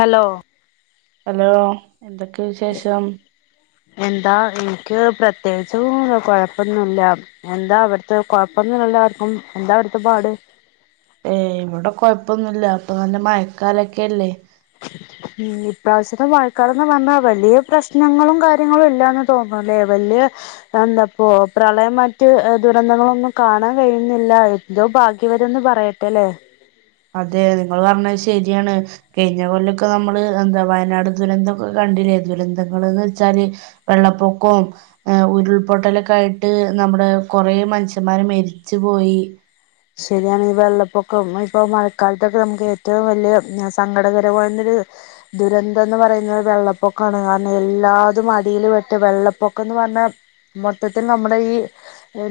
Hello hello, എന്തൊക്കെ വിശേഷം? എന്താ എനിക്ക് പ്രത്യേകിച്ചും കൊഴപ്പൊന്നില്ല. എന്താ അവിടുത്തെ കൊഴപ്പൊന്നുല്ലല്ലോ ആർക്കും, എന്താ അവിടുത്തെ പാട്? ഏയ് ഇവിടെ കൊയപ്പൊന്നുല്ല ഇപ്പ നല്ല മയക്കാലൊക്കെല്ലേ. [inaudible] ഉം ഇപ്രാവശ്യത്തെ മഴക്കാലന്ന് പറഞ്ഞാ വലിയ പ്രശ്നങ്ങളും കാര്യങ്ങളു ഇല്ലാന്ന് തോന്നുല്ലേ. വല്യേ എന്താപ്പൊ പ്രളയം മറ്റ് ദുരന്തങ്ങളൊന്നും കാണാൻ കഴിയുന്നില്ല. എന്തോ ഭാഗ്യവരന്ന് പറയട്ടലെ. അതെ നിങ്ങള് പറഞ്ഞത് ശരിയാണ്, കഴിഞ്ഞ കൊല്ലൊക്കെ നമ്മള് എന്താ വയനാട് ദുരന്തൊക്കെ കണ്ടില്ലേ. ദുരന്തങ്ങള്ന്ന് വെച്ചാല്, വെള്ളപ്പൊക്കോം, ഏഹ് ഉരുൾപൊട്ടലൊക്കെ ആയിട്ട് നമ്മുടെ കൊറേ മനുഷ്യന്മാര് മെരിച്ച് പോയി. ശരിയാണ് ഈ വെള്ളപ്പൊക്കം, ഇപ്പൊ മഴക്കാലത്തൊക്കെ നമുക്ക് ഏറ്റവും വലിയ സങ്കടകരമായൊരു ദുരന്തം എന്ന് പറയുന്നത് വെള്ളപ്പൊക്കാണ്. കാരണം എല്ലാതും അടിയിൽ വെട്ട് വെള്ളപ്പൊക്കംന്ന് പറഞ്ഞാ, മൊത്തത്തിൽ നമ്മുടെ ഈ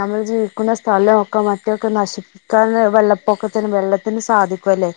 നമ്മൾ ജീവിക്കുന്ന സ്ഥലമൊക്കെ മറ്റൊക്കെ നശിപി ക്കാൻ വെള്ളപ്പൊക്കത്തിന് വെള്ളത്തിന് സാധിക്കു അല്ലേ.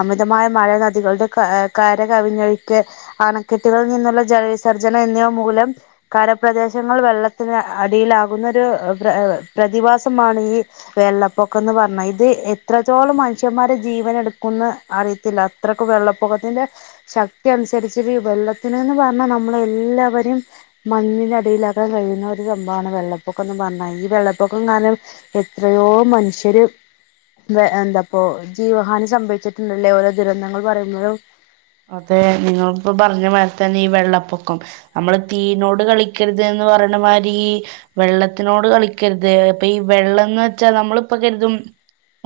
അമിതമായ മഴ നദികളുടെ ക കര കവിഞ്ഞൊഴിക്ക്, അണക്കെട്ടുകളിൽ നിന്നുള്ള ജലവിസർജ്ന എന്നിവ മൂലം കരപ്രദേശങ്ങൾ വെള്ളത്തിന് അടിയിലാകുന്നൊരു പ്ര പ്രതിഭാസമാണ് ഈ വെള്ളപ്പൊ ക്കംന്ന് പറഞ്ഞ. ഇത് എത്രത്തോളം മനുഷ്യന്മാരെ ജീവന് എടുക്കുന്ന് അറിയത്തില്ല. അത്രക്കും വെള്ളപ്പൊക്കത്തിന്റെ ശക്തി അനുസരിച്ചി ഈ വെള്ളത്തിനിന്ന് പറഞ്ഞാ നമ്മള് എല്ലാവരും, മണ്ണിനടിയിലാകാൻ കഴിയുന്ന ഒരു സംഭവമാണ് വെള്ളപ്പൊക്കം എന്ന് പറഞ്ഞാൽ. ഈ വെള്ളപ്പൊക്കം കാരണം എത്രയോ മനുഷ്യ ര് ഏഹ് എന്തപ്പോ ജീവഹാനി സംഭവിച്ചിട്ടുണ്ടല്ലേ ഓരോ ദുരന്തങ്ങൾ പറയുമ്പോഴും, അതെ നിങ്ങളിപ്പോ പറഞ്ഞ മാരി തന്നെ ഈ വെള്ളപ്പൊക്കം. നമ്മള് തീനോട് കളിക്കരുത് എന്ന് പറേണ മാരി വെള്ളത്തിനോട് കളിക്കരുത് പ്പെ ഈ വെള്ളംന്ന് വെച്ചാ നമ്മളിപ്പൊ കരുതും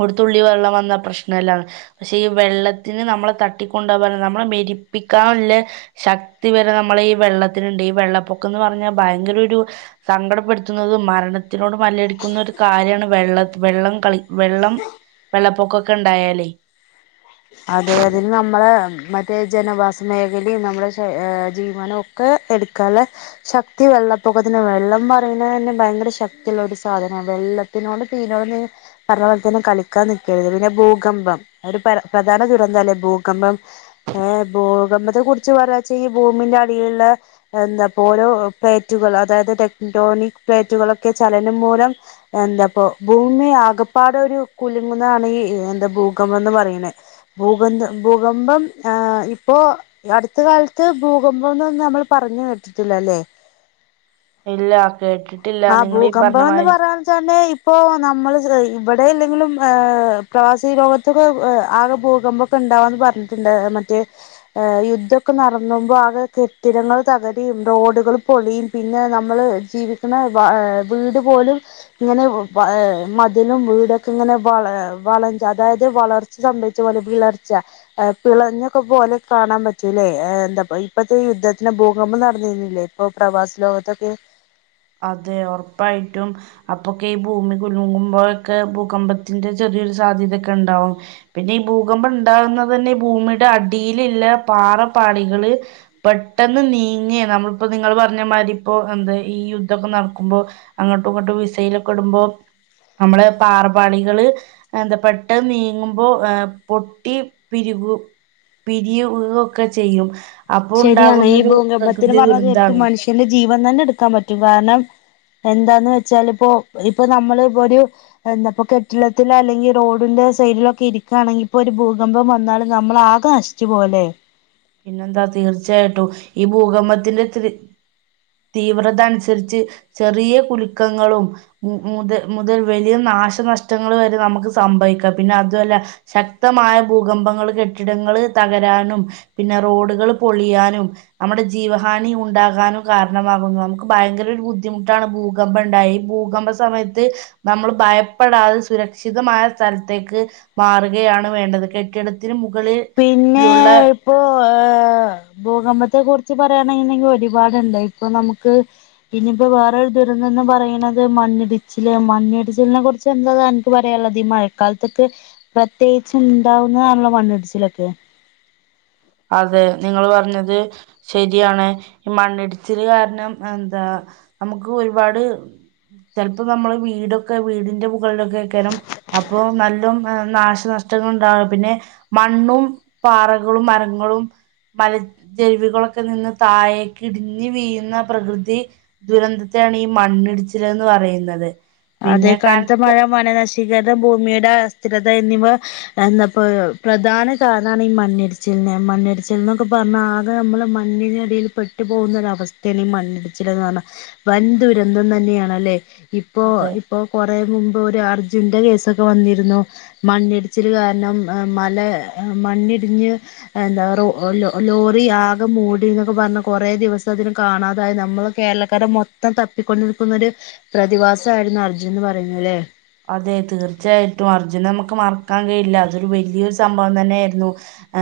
ഒരുത്തുള്ളി വെള്ളം വന്ന പ്രശ്നല്ലാന്ന് പക്ഷെ ഈ വെള്ളത്തിന് നമ്മളെ തട്ടിക്കൊണ്ടോവാന് നമ്മളെ മെരിപ്പിക്കാനുള്ളെ ശക്തി വരെ നമ്മളേ ഈ വെള്ളത്തിനുണ്ട് ഈ വെള്ളപ്പൊക്കംന്ന് പറഞ്ഞാൽ ഭയങ്കര ഒരു സങ്കടപ്പെടുത്തുന്നതും മരണത്തിനോട് മല്ലടിക്കുന്ന ഒരു കാര്യാണ് വെള്ള വെള്ളം കളി വെള്ളം വെള്ളപ്പൊക്കൊക്കെ ഇണ്ടായാല് അതെ അതിന് നമ്മളെ മറ്റേ ജനവാസ മേഖലീം നമ്മുടെ ശ ഏ ജീവനോം ഇത് എടുക്കാള്ളെ ശക്തി വെള്ളപ്പൊക്കത്തിന് വെള്ളം പറയുന്നതന്നെ ഭയങ്കര ശക്തിയുള്ള ഒരു സാധനാണ് വെള്ള ത്തിനോട് തീനോട് പറഞ്ഞ പോലതന്നെ കളിക്കാൻ നിക്കരുത് പിന്നെ ഭൂകമ്പം അവര് പര പ്രധാന ദുരന്തല്ലേ ഭൂകമ്പം ഏ ഭൂകമ്പത്തെ കുറിച്ച് പറയാച്ചെങ്കി ഈ ഭൂമിന്റെ അടിയിലുള്ളെ എന്താ പ്പോരോ പ്ലേറ്റുകൾ അതായത് ടെക്ടോണിക് പ്ലേറ്റുകളൊക്കെ ചലനം മൂലം എന്താപ്പൊ ഭൂമി ആകപ്പാട ഒരു കുലുങ്ങുന്നതാണ് ഈ എന്താ ഭൂകമ്പം എന്ന് പറയണേ ഭൂകന്തം ഭൂകമ്പം ഏ ഇപ്പോ അടുത്ത കാലത്ത് ഭൂകമ്പന്നൊന്നും നമ്മള് പറഞ്ഞ് കേട്ടിട്ടില്ലല്ലേ ഇല്ല കേട്ട് ആ ഭൂകമ്പം എന്ന് പറയാൻച്ചാല് ഇപ്പൊ നമ്മള് ശ്ര ഇവിടെ അല്ലെങ്കിലും്ഏ പ്രവാസി ലോകത്തൊക്കെ ആകെ ഭൂകമ്പം ഇപ്പോ ഉണ്ടാവാന്ന് പറഞ്ഞിട്ടുണ്ട് മറ്റേ ഏ യുദ്ധൊക്കെ നടന്നുമ്പോൾ ആണ് കെട്ടിടങ്ങൾ തകരുയും റോഡുകൾ പൊളിയും പിന്നെ നമ്മള് ജീവിക്കുന്ന വ വീട് പോലും ഇങ്ങനെ ഏ മതിലും വീടൊക്കെ ഇങ്ങനെ വ വളഞ് അതായത് വളർ ഇത് സംഭവിച്ച പോലെ വിളർച്ച ഏ പിളഞ്ഞൊക്കെ പോലെ കാണാൻ പറ്റൂലേ ഏ എന്താ ഇപ്പത്തെ യുദ്ധത്തിന് ഭൂകമ്പം നടന്നിരുന്നില്ലേ ഇപ്പം പ്രവാസലോകത്തൊക്കെ അതെ ഒറപ്പായിട്ടും അപ്പൊക്കെ ഈ ഭൂമി കുലുങ്ങുമ്പോഴൊക്കെ ഭൂകമ്പത്തിന്റെ ചെറിയൊരു സാധ്യതക്കെ ഇണ്ടാവും പിന്നെ ഈ ഭൂകമ്പം ഉണ്ടാകുന്നത് തന്നെ ഈ ഭൂമിയുടെ അടിയിലുള്ള പാറപ്പാളികള് പെട്ടെന്ന് നീങ്ങേ നമ്മളിപ്പോ നിങ്ങള് പറഞ്ഞമാതി ഇപ്പോ എന്താ ഈ യു ദ്ധൊക്കെ നടക്കുമ്പോ അങ്ങോട്ടും ഇങ്ങട്ടും മിസൈലൊക്കെ ഇടുമ്പോ നമ്മള പാറ പാളികള് എന്താ പെട്ടെന്ന് നീങ്ങുമ്പോ ഏ പൊട്ടി പിരികു, പിരിയുയൊക്കെ ചെയ്യും അപ്പൊ ശരിയാണ് ഉണ്ടാകുന്നൊരു പ്രകൃതി ദുരന്താണ് എന്റെ ജീവൻ തന്നെ എടുക്കാൻ പറ്റും കാരണം എന്താന്ന് വെച്ചാല് ഇപ്പോ ഇപ്പൊ നമ്മള് ഇപ്പൊരു എന്താപ്പ കെട്ടിടത്തില അല്ലെങ്കിൽ എന്താപ്പൊ കെട്ടിടത്തിൽ അല്ലെങ്കി റോഡിന്റെ സൈഡിലൊക്കെ ഇരിക്കാണെങ്കിപ്പൊരു ഭൂകമ്പം വന്നാലും നമ്മൾ ആക നശിച് ച്ച് പോലേ പിന്നെന്താ തീർച്ചയായിട്ടും ഈ ഭൂകമ്പത്തിന്റെ ത്രി തീവ്രത അനുസരിച്ച് ചെറിയ കുലുക്കങ്ങളും മുതൽ മുതൽ വലിയ നാശനഷ്ടങ്ങൾ വരെ നമുക്ക് സംഭവിക്കാം പിന്നെ അതുഅല്ല ശക്തമായ ഭൂകമ്പങ്ങള് കെട്ടിടങ്ങള് തകരാനും പിന്നെ റോഡുകള് പൊളിയാനും നമ്മുടെ ജീവഹാനി ഉണ്ടാകാനും കാരണമാകുന്നു നമുക്ക് ഭയങ്കര ഒരു ബുദ്ധിമുട്ടാണ് ഭൂ കമ്പണ്ടായി ഭൂകമ്പ സമയത്ത് നമ്മള് ഭയപ്പെടാതെ സുരക്ഷിതമായ സ്ഥലത്തേക്ക് മാറുകയാണ് വേണ്ടത് കെട്ടിടത്തിന് മുകളിൽലുള്ള ഇപ്പൊ ഭൂകമ്പത്തെ കുറിച്ച് പറയണണ്ടെങ്കിൽ ഒരുപാടുണ്ട് ഇപ്പൊ നമുക്ക് പിന്നയിപ്പ വേറൊരു ദുരന്തോന്ന് പറയണത് മണ്ണിടിച്ചില് മണ്ണിടിച്ചിലിനെ കുറിച്ച് എന്താ പറയാനുള്ളത് ഈ മഴക്കാലത്തൊക്കെ പ്രത്യേകിച്ച് ഉണ്ടാവുന്നതാണല്ലോ മണ്ണിടിച്ചിലൊക്കെ അതെ നിങ്ങള് പറഞ്ഞത് ശരിയാണ് മണ്ണിടിച്ചില് കാരണം എന്താ നമുക്ക് ഒരുപാട് ചെലപ്പോ നമ്മള് വീടൊക്കെ വീടിന്റെ മുകളിലൊക്കെക്കേറും അപ്പൊ നല്ല നാശനഷ്ടങ്ങ ഉണ്ടാവും പിന്നെ മണ്ണും പാറകളും മര ങ്ങളും മല ച്ചരുവികളൊക്കെ നിന്ന് താഴേക്ക് ഇടിഞ്ഞ് വീഴുന്ന പ്രകൃതി ദുരന്തത്തെയാണ് ഈ മണ്ണിടിച്ചിലെ ന്ന് പറയുന്നത് അതെ കനത്ത മഴ വനനശീകരണം ഭൂമിയുടെ അസ്ഥിരത എന്നിവ എന്താപ്പ പ്രധാന കാരണമാണ് ഈ മണ്ണിടിച്ചിലിനെ മണ്ണിടിച്ചിൽ ന്നൊക്കെ പറഞ്ഞ ആകെ നമ്മള് മണ്ണിന ടിയിൽ പെട്ടു പോകുന്ന ഒരവസ്ഥയാണ് ഈ മണ്ണിടിച്ചിലെന്ന്‌ പറയുന്ന വൻ ദുരന്തം തന്നെയാണല്ലേ ഇപ്പോ അതെ ഇപ്പൊ കൊറേ മുമ്പ് ഒരു അർജുന്റെ കേസൊക്കെ വന്നിരുന്നു മണ്ണിടിച്ചിലു കാരണം മല മണ്ണിടിഞ്ഞ് എന്താറ ല ലോറി ആകെ മൂടി എന്നൊക്കെ പറഞ്ഞ് കൊറേ ദിവസം അതിന കാണാതായി നമ്മള് കേരളക്കാര മൊത്തം തപ്പിക്കൊണ്ടിക്കുന്നൊരു പ്രതിഭാസായിരുന്നു അർജുൻന്ന് പറയുന്നതല്ലേ അതെ തീർച്ചയായിട്ടും അർജുനെ നമുക്ക് മറക്കാൻ കഴിയില്ല അതൊരു വലിയൊരു സംഭവം തന്നെ ആയിരുന്നു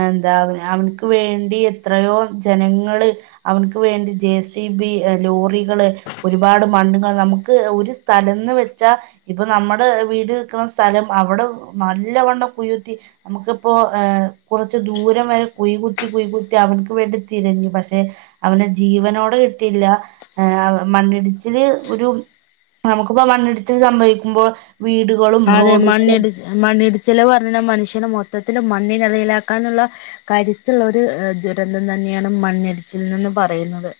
എന്താ അവ അവനിക്ക് വേണ്ടി എത്രയോ ജനങ്ങള് അവനിക്ക് വേണ്ടി ജെ സി ബി ലോറികള് ഒരുപാട് മണ്ണുകൾ നമുക്ക് ഒരു സ്ഥലന്ന് വെച്ചാ ഇപ്പ നമ്മുടെ വീട് നിൽക്കുന്ന സ്ഥലം അവിടെ നല്ലവണ്ണം കുഴിക്കുത്തി നമുക്കിപ്പോ കൊറച്ച് ദൂരം വരെ കുഴി കുത്തി കുഴി കുത്തി അവനി ക്ക് വേണ്ടി തിരഞ്ഞു പക്ഷെ അവനെ ജീവനോടെ കിട്ടിയില്ല ആഹ് മണ്ണിടിച്ചില് ഒരു നമുക്കിപ്പോ മണ്ണിടിച്ചില് സംഭവിക്കുമ്പോൾ വീടുകളും അതെ റോഡുകളും മണ്ണിടി മണ്ണിടിച്ചില് പറഞ്ഞാൽ മനുഷ്യന് മൊത്തത്തിൽ മണ്ണിനടിയിലാക്കാനുള്ള കരുത്തുള്ള ഒരു ദുരന്തം തന്നെയാണ് മണ്ണിടിച്ചിൽനിന്ന് പറയുന്നത്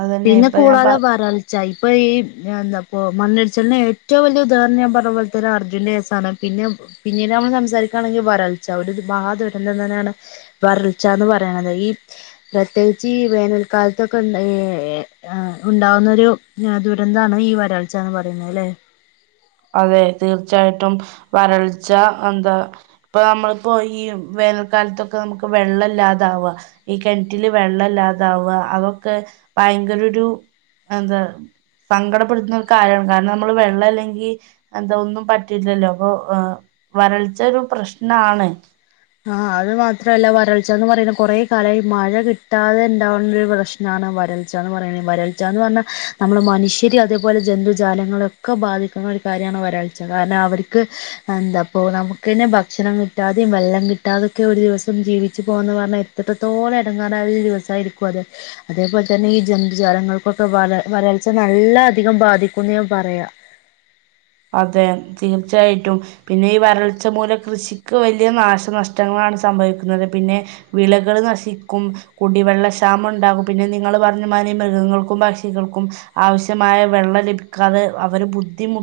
അതന്നെ പിന്നെ ഇപ്പൊ ഞാൻ പ കൂടാതെ വരൾ ചെൽപ്പോ ഈ എന്താപ്പൊ മണ്ണടിച്ചിലിന് ഏറ്റവും വലിയ ഉദാഹരണം പറഞ്ഞ പോലത്തെ ഒരു അർജുൻന്റെകേസ്സാണ് പിന്നെ പിന്നീട് നമ്മള് സംസാരിക്കുകയാണെങ്കിൽ വരൾച്ച ഒരുര് ബാ ദുരന്തം തന്നെയാണ് വരൾച്ചാന്ന് പറയണത് ഈ പ്രത്യേകിച്ച് ഈ വേനൽക്കാലത്തൊക്കെ ആഹ് ഉണ്ടാവുന്നൊരു ദുരന്താണ് ഈ വരൾച്ചാന്ന് പറയുന്നത് അല്ലെ അതെ തീർച്ചയായിട്ടും വരൾച്ച എന്താ ഇപ്പൊ നമ്മളിപ്പോ ഈ വേനൽക്കാലത്തൊക്കെ നമുക്ക് വെള്ളം ഇല്ലാതാവുക ഈ കെണറ്റില് വെള്ളല്ലാതാവുക അതൊക്കെ ഭയങ്കര ഒരു എന്താ സങ്കടപ്പെടുത്തുന്ന ഒരു കാര്യമാണ് കാരണം നമ്മള് വെള്ളം ഇല്ലെങ്കി അതാ ഒന്നും പറ്റില്ലല്ലോ അപ്പൊ വരൾച്ച ഒരു പ്രശ്നാണ്. ആഹ് അത് മാത്രല്ല വരൾച്ചെന്ന് പറയുന്ന കൊറേ കാലായി മഴ കിട്ടാതെണ്ടാവുന്ന ഒരു പ്രശ്നം. എന്നാണ് വരൾച്ച എന്ന് പറയണെവരൾച്ചാന്ന് പറഞ്ഞാൽ നമ്മള് മനുഷ്യര് അതേപോലെ ജന്തുജാലങ്ങള് ഒക്കെ ബാധിക്കുന്ന ഒരു കാര്യമാണ് വരൾച്ച കാരണം അവർക്ക്. എന്താപ്പൊ നമുക്കന്നെ ഭക്ഷണം കിട്ടാതെയും വെള്ളം കി ട്ടാതൊക്കെ ഒരു ദിവസം ജീവിച്ചു പോകാന്ന് പറഞ്ഞാൽ എത്രത്തോളം ഇടങ്ങേറായി ദിവസായിരിക്കും അത്. അതേപോലെ തന്നെ ഈ ജന്തുജാലങ്ങൾക്കൊക്കെ വര വരൾച്ച നല്ല അധികം ബാധിക്കൂന്ന് ഞാൻ പറയാ അതെ തീർച്ചായിട്ടും പിന്നെ ഈ വരൾച്ച മൂലം കൃഷിക്ക് വലിയ നാശനഷ്ടങ്ങളാണ് സംഭവിക്കുന്നത്. പിന്നെ വിളകൾ നശിക്കും. കുടിവെള്ളക്ഷാമം ഉണ്ടാകും പിന്നെ നിങ്ങൾ പറഞ്ഞു മനി മൃഗങ്ങൾക്കും പക്ഷികൾക്കും. ആവശ്യമായ വെള്ളം ലഭിക്കാതെ അവര് ബുദ്ധിമു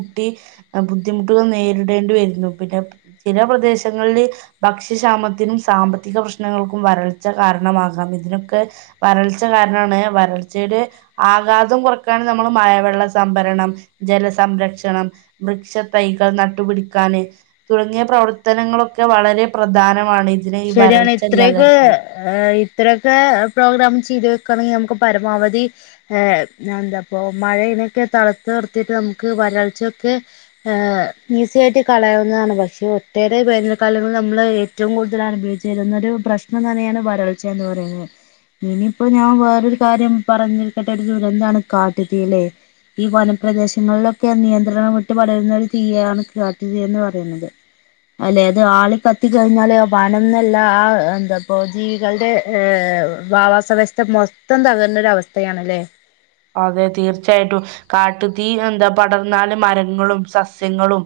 ബുദ്ധിമുട്ടുകൾ നേരിടേണ്ടി വരുന്നു പിന്നെ ചില പ്രദേശങ്ങളില്. ഭക്ഷ്യക്ഷാമത്തിനും സാമ്പത്തിക പ്രശ്നങ്ങൾക്കും വരൾച്ച കാരണമാകാം. ഇതിനൊക്കെ വരൾച്ച കാരണണ്. വരൾച്ചയുടെ ആഘാതം കുറക്കാൻ നമ്മള് മഴവെള്ള സംഭരണം ജലസംരക്ഷണം. വൃക്ഷ തൈകൾ നട്ടുപിടിക്കാന്. തുടങ്ങിയ പ്രവർത്തനങ്ങളൊക്കെ വളരെ പ്രധാനമാണ് ഇതിനെ ഈ ശരിയാണ് ഇത്രയൊക്കെ വരൾച്ചല്ലാതിരിക ഇത്രയൊക്കെ പ്രോഗ്രാം ചെയ്ത് വെക്കുകയാണെങ്കിൽ നമുക്ക് പരമാവധി. ഏഹ് എന്താപ്പ മഴനൊക്കെ തളാർ ളത്ത് നിർത്തിയിട്ട് നമുക്ക് വരൾച്ചയൊക്കെ ഇസി ആയിട്ട് കളാവുന്നതാണ് പക്ഷെ ഒട്ടേറെ വേനൽ കാലങ്ങളിൽ നമ്മള് ഏറ്റവും കൂടുത നുഭയവിച്ചരുന്നൊരു പ്രശ്നം എന്ന് പറയാൻ വരൾച്ചന്ന് പറയുന്നത്. ഇനിയിപ്പോ ഞാൻ വേറൊരു കാര്യം പറഞ്ഞിരിക്കട്ടെ ഒരു ദൂരാന്താണ് കാട്ടുത്തില്ലെ ഈ വനപ്രദേശങ്ങളിലൊക്കെ നിയന്ത്രണം വിട്ട് വളരുന്ന ഒരു തീയാണ് കാട്ടു തീ എന്ന് പറയുന്നത്. അല്ലെ അത് ആളി കത്തി കഴിഞ്ഞാല്. വണം എന്നല്ല ആ എന്താ ജീവികളുടെ വവാസവ്യവസ്ഥ മോതം തകർന്നരവസ്ഥയാണല്ലേ അതെ തീർച്ചയായിട്ടും കാട്ടു തീ എന്താ പടർന്നാല് മരങ്ങളും സസ്യങ്ങളും.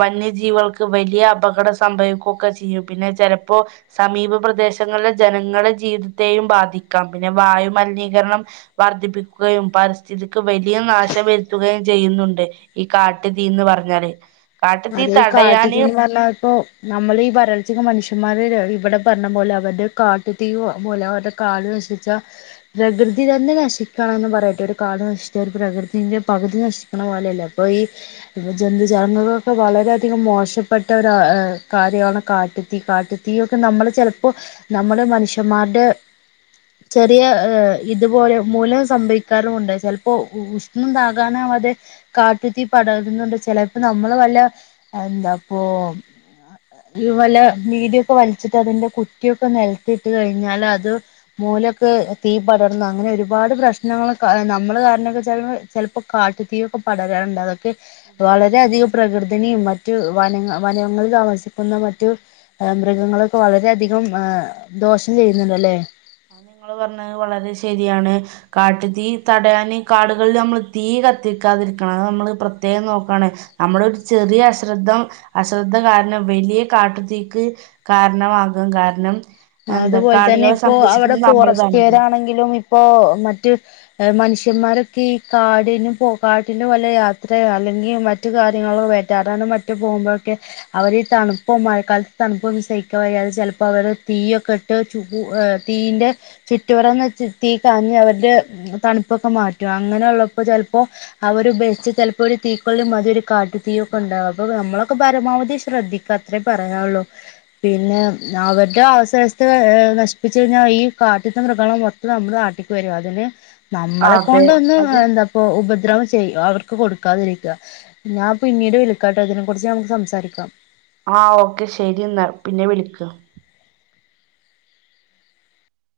വന്യജീവികൾക്ക് വലിയ അപകടം സംഭവിക്കുകൊക്കെ ചെയ്യും പിന്നെ ചിലപ്പോ? സമീപ പ്രദേശങ്ങളിലെ ജനങ്ങളുടെ ജീവിതത്തെയും ബാധിക്കാം പിന്നെ വായു മലിനീകരണം. വർധിപ്പിക്കുകയും പരിസ്ഥിതിക്ക് വലിയ നാശം വരുത്തുകയും ചെയ്യുന്നുണ്ട്. ഈ കാട്ടു തീന്ന് പറഞ്ഞാല്. കാട്ടുതീ അതെ ഈ തടയാന് കാട്ടുജീനി പറഞ്ഞാപ്പോ നമ്മൾ ഈ വരൾച്ച മനുഷ്യന്മാര് ഇവിടെ പറഞ്ഞ പോലെ അവരുടെ കാട്ടു തീ പോലെ അവരുടെ കാട് വശിച്ച പ്രകൃതി തന്നെ നശിക്കണംന്ന് പറയട്ടെ ഒരു കാട് നശിച്ച ഒരു പ്രകൃതിന്റെ പകുതി നശി ണ പോലെയല്ലേ അപ്പൊ ഈ ഇ ജന്തു ചാല ഇപ്പോൾ വളരെയധികം മോശപ്പെട്ട ഒരു കാര്യമാണ് കാട്ടുത്തീ കാട്ടുത്തീ ഒക്കെ നമ്മൾ ചിലപ്പോ നമ്മൾ മനുഷ്യന്മാരുടെ ചെറിയ ഇതുപോലെ മൂലം സംഭവിക്കാറുമുണ്ട്. ചിലപ്പോ ണ്ടാകാനാവാതെ കാട്ടു തീ പടാരുന്നുണ്ട് ചിലപ്പോ നമ്മൾ വല്ല എന്താപ്പൊ ഇ പല വീഢക്കെ വലിച്ചിട്ട് അതിന്റെ കുറ്റിയൊക്കെ നിലത്തിട്ട് കഴിഞ്ഞാല് അത്. മൂലൊക്കെ തീ പടർന്ന് അങ്ങനെ ഒരുപാട് പ്രശ്നങ്ങൾ നമ്മ കാരണൊക്കെ ച ചെ ഇപ്പൊ കാട്ടുത്തീക്കെ പടരാനുണ്ട് അതൊക്കെ ശരിയാണ്. വളരെയധികം. പ്രകൃതിനിയും മറ്റു വനങ്ങ വനങ്ങളിൽ താമസിക്കുന്ന മറ്റു മൃഗങ്ങളൊക്കെ വളര അധികം ഹ ദോഷം ചെയ്യുന്നുണ്ടല്ലേ? അ നിങ്ങള് പറഞ്ഞത് വളരെ ശരിയാണ്. കാട്ട് തീ തടയാന് കാടുകളിൽ നമ്മള് തീ കത്തിക്കാതിരിക്കണം അത് നമ്മള് പ്രത്യേകം നോക്കണെ നമ്മളൊ ഒരു ചെറിയ അശ്രദ്ധ്യം അശ്രദ്ധ കാരണം വലിയ കാട്ടുതീക്ക്. കാരണമാകും കാരണം എന്താ അതുപോലെ തന്നെ കാടുകളെ ഇപ്പോ അവിടെ സംരക്ഷിക്കുന്നത് ഫോറസ്റ്റ്കർ നമ്മളതാണല്ലോ ആണെങ്കിലും ഇപ്പോ മറ്റ് മനുഷ്യന്മാരൊക്കെ ഈ കാടിനും പോ കാട്ടിനും വല്ല യാത്ര അല്ലെങ്കിൽ മ മറ്റു കാര്യങ്ങളൊ വറ്റാ അതാണ് മറ്റു പോകുമ്പഴൊക്കെ അവരീ തണുപ്പും മഴക്കാലത്ത് തണുപ്പും സഹിക്കവയ്യാതെ ചെലപ്പോ അവര് തീയൊക്കിട്ട് ചൂ തീയിൻ്റെ ചുറ്റുരോന്ന് തീ കാഞ്ഞ് അവരുടെ തണുപ്പൊക്കെ മാറ്റും അങ്ങനെയുള്ളപ്പോ ചെലപ്പോ അവരു ബെച്ച് ചെലപ്പോരു തീക്കൊള്ളി മതി ഒരു കാട്ടു തീയൊക്കെ ഉണ്ടാവും അപ്പൊ നമ്മളൊക്കെ പരമാവധി ശ്രദ്ധിക്കും എനിക്കത്രേ പറയാനൊള്ളൂ പിന്നെ അവര് ടെ അവസസ്ഥ എ നശിപ്പിച്ചുകഴിഞ്ഞാ ഈ കാട്ടിത്തെ മൃഗങ്ങള് മൊത്തം നമ്മുടെ നാട്ടിക്കുവരും അതിന് നമ്മളെ അതെ കൊണ്ടൊന്ന് അത് എന്താപ്പൊ ഉപദ്രവം ചെയ്യ് അവർക്ക് കൊടുക്കാതിരിക്കുക ഞാൻ പിന്നീട് വിളിക്കാട്ടോ ഇതിനെ കുറിച്ച് നമുക്ക് സംസാരിക്കാം ആ ഓക്കെ ശരിയെന്നാ പിന്നെ വിളിക്ക്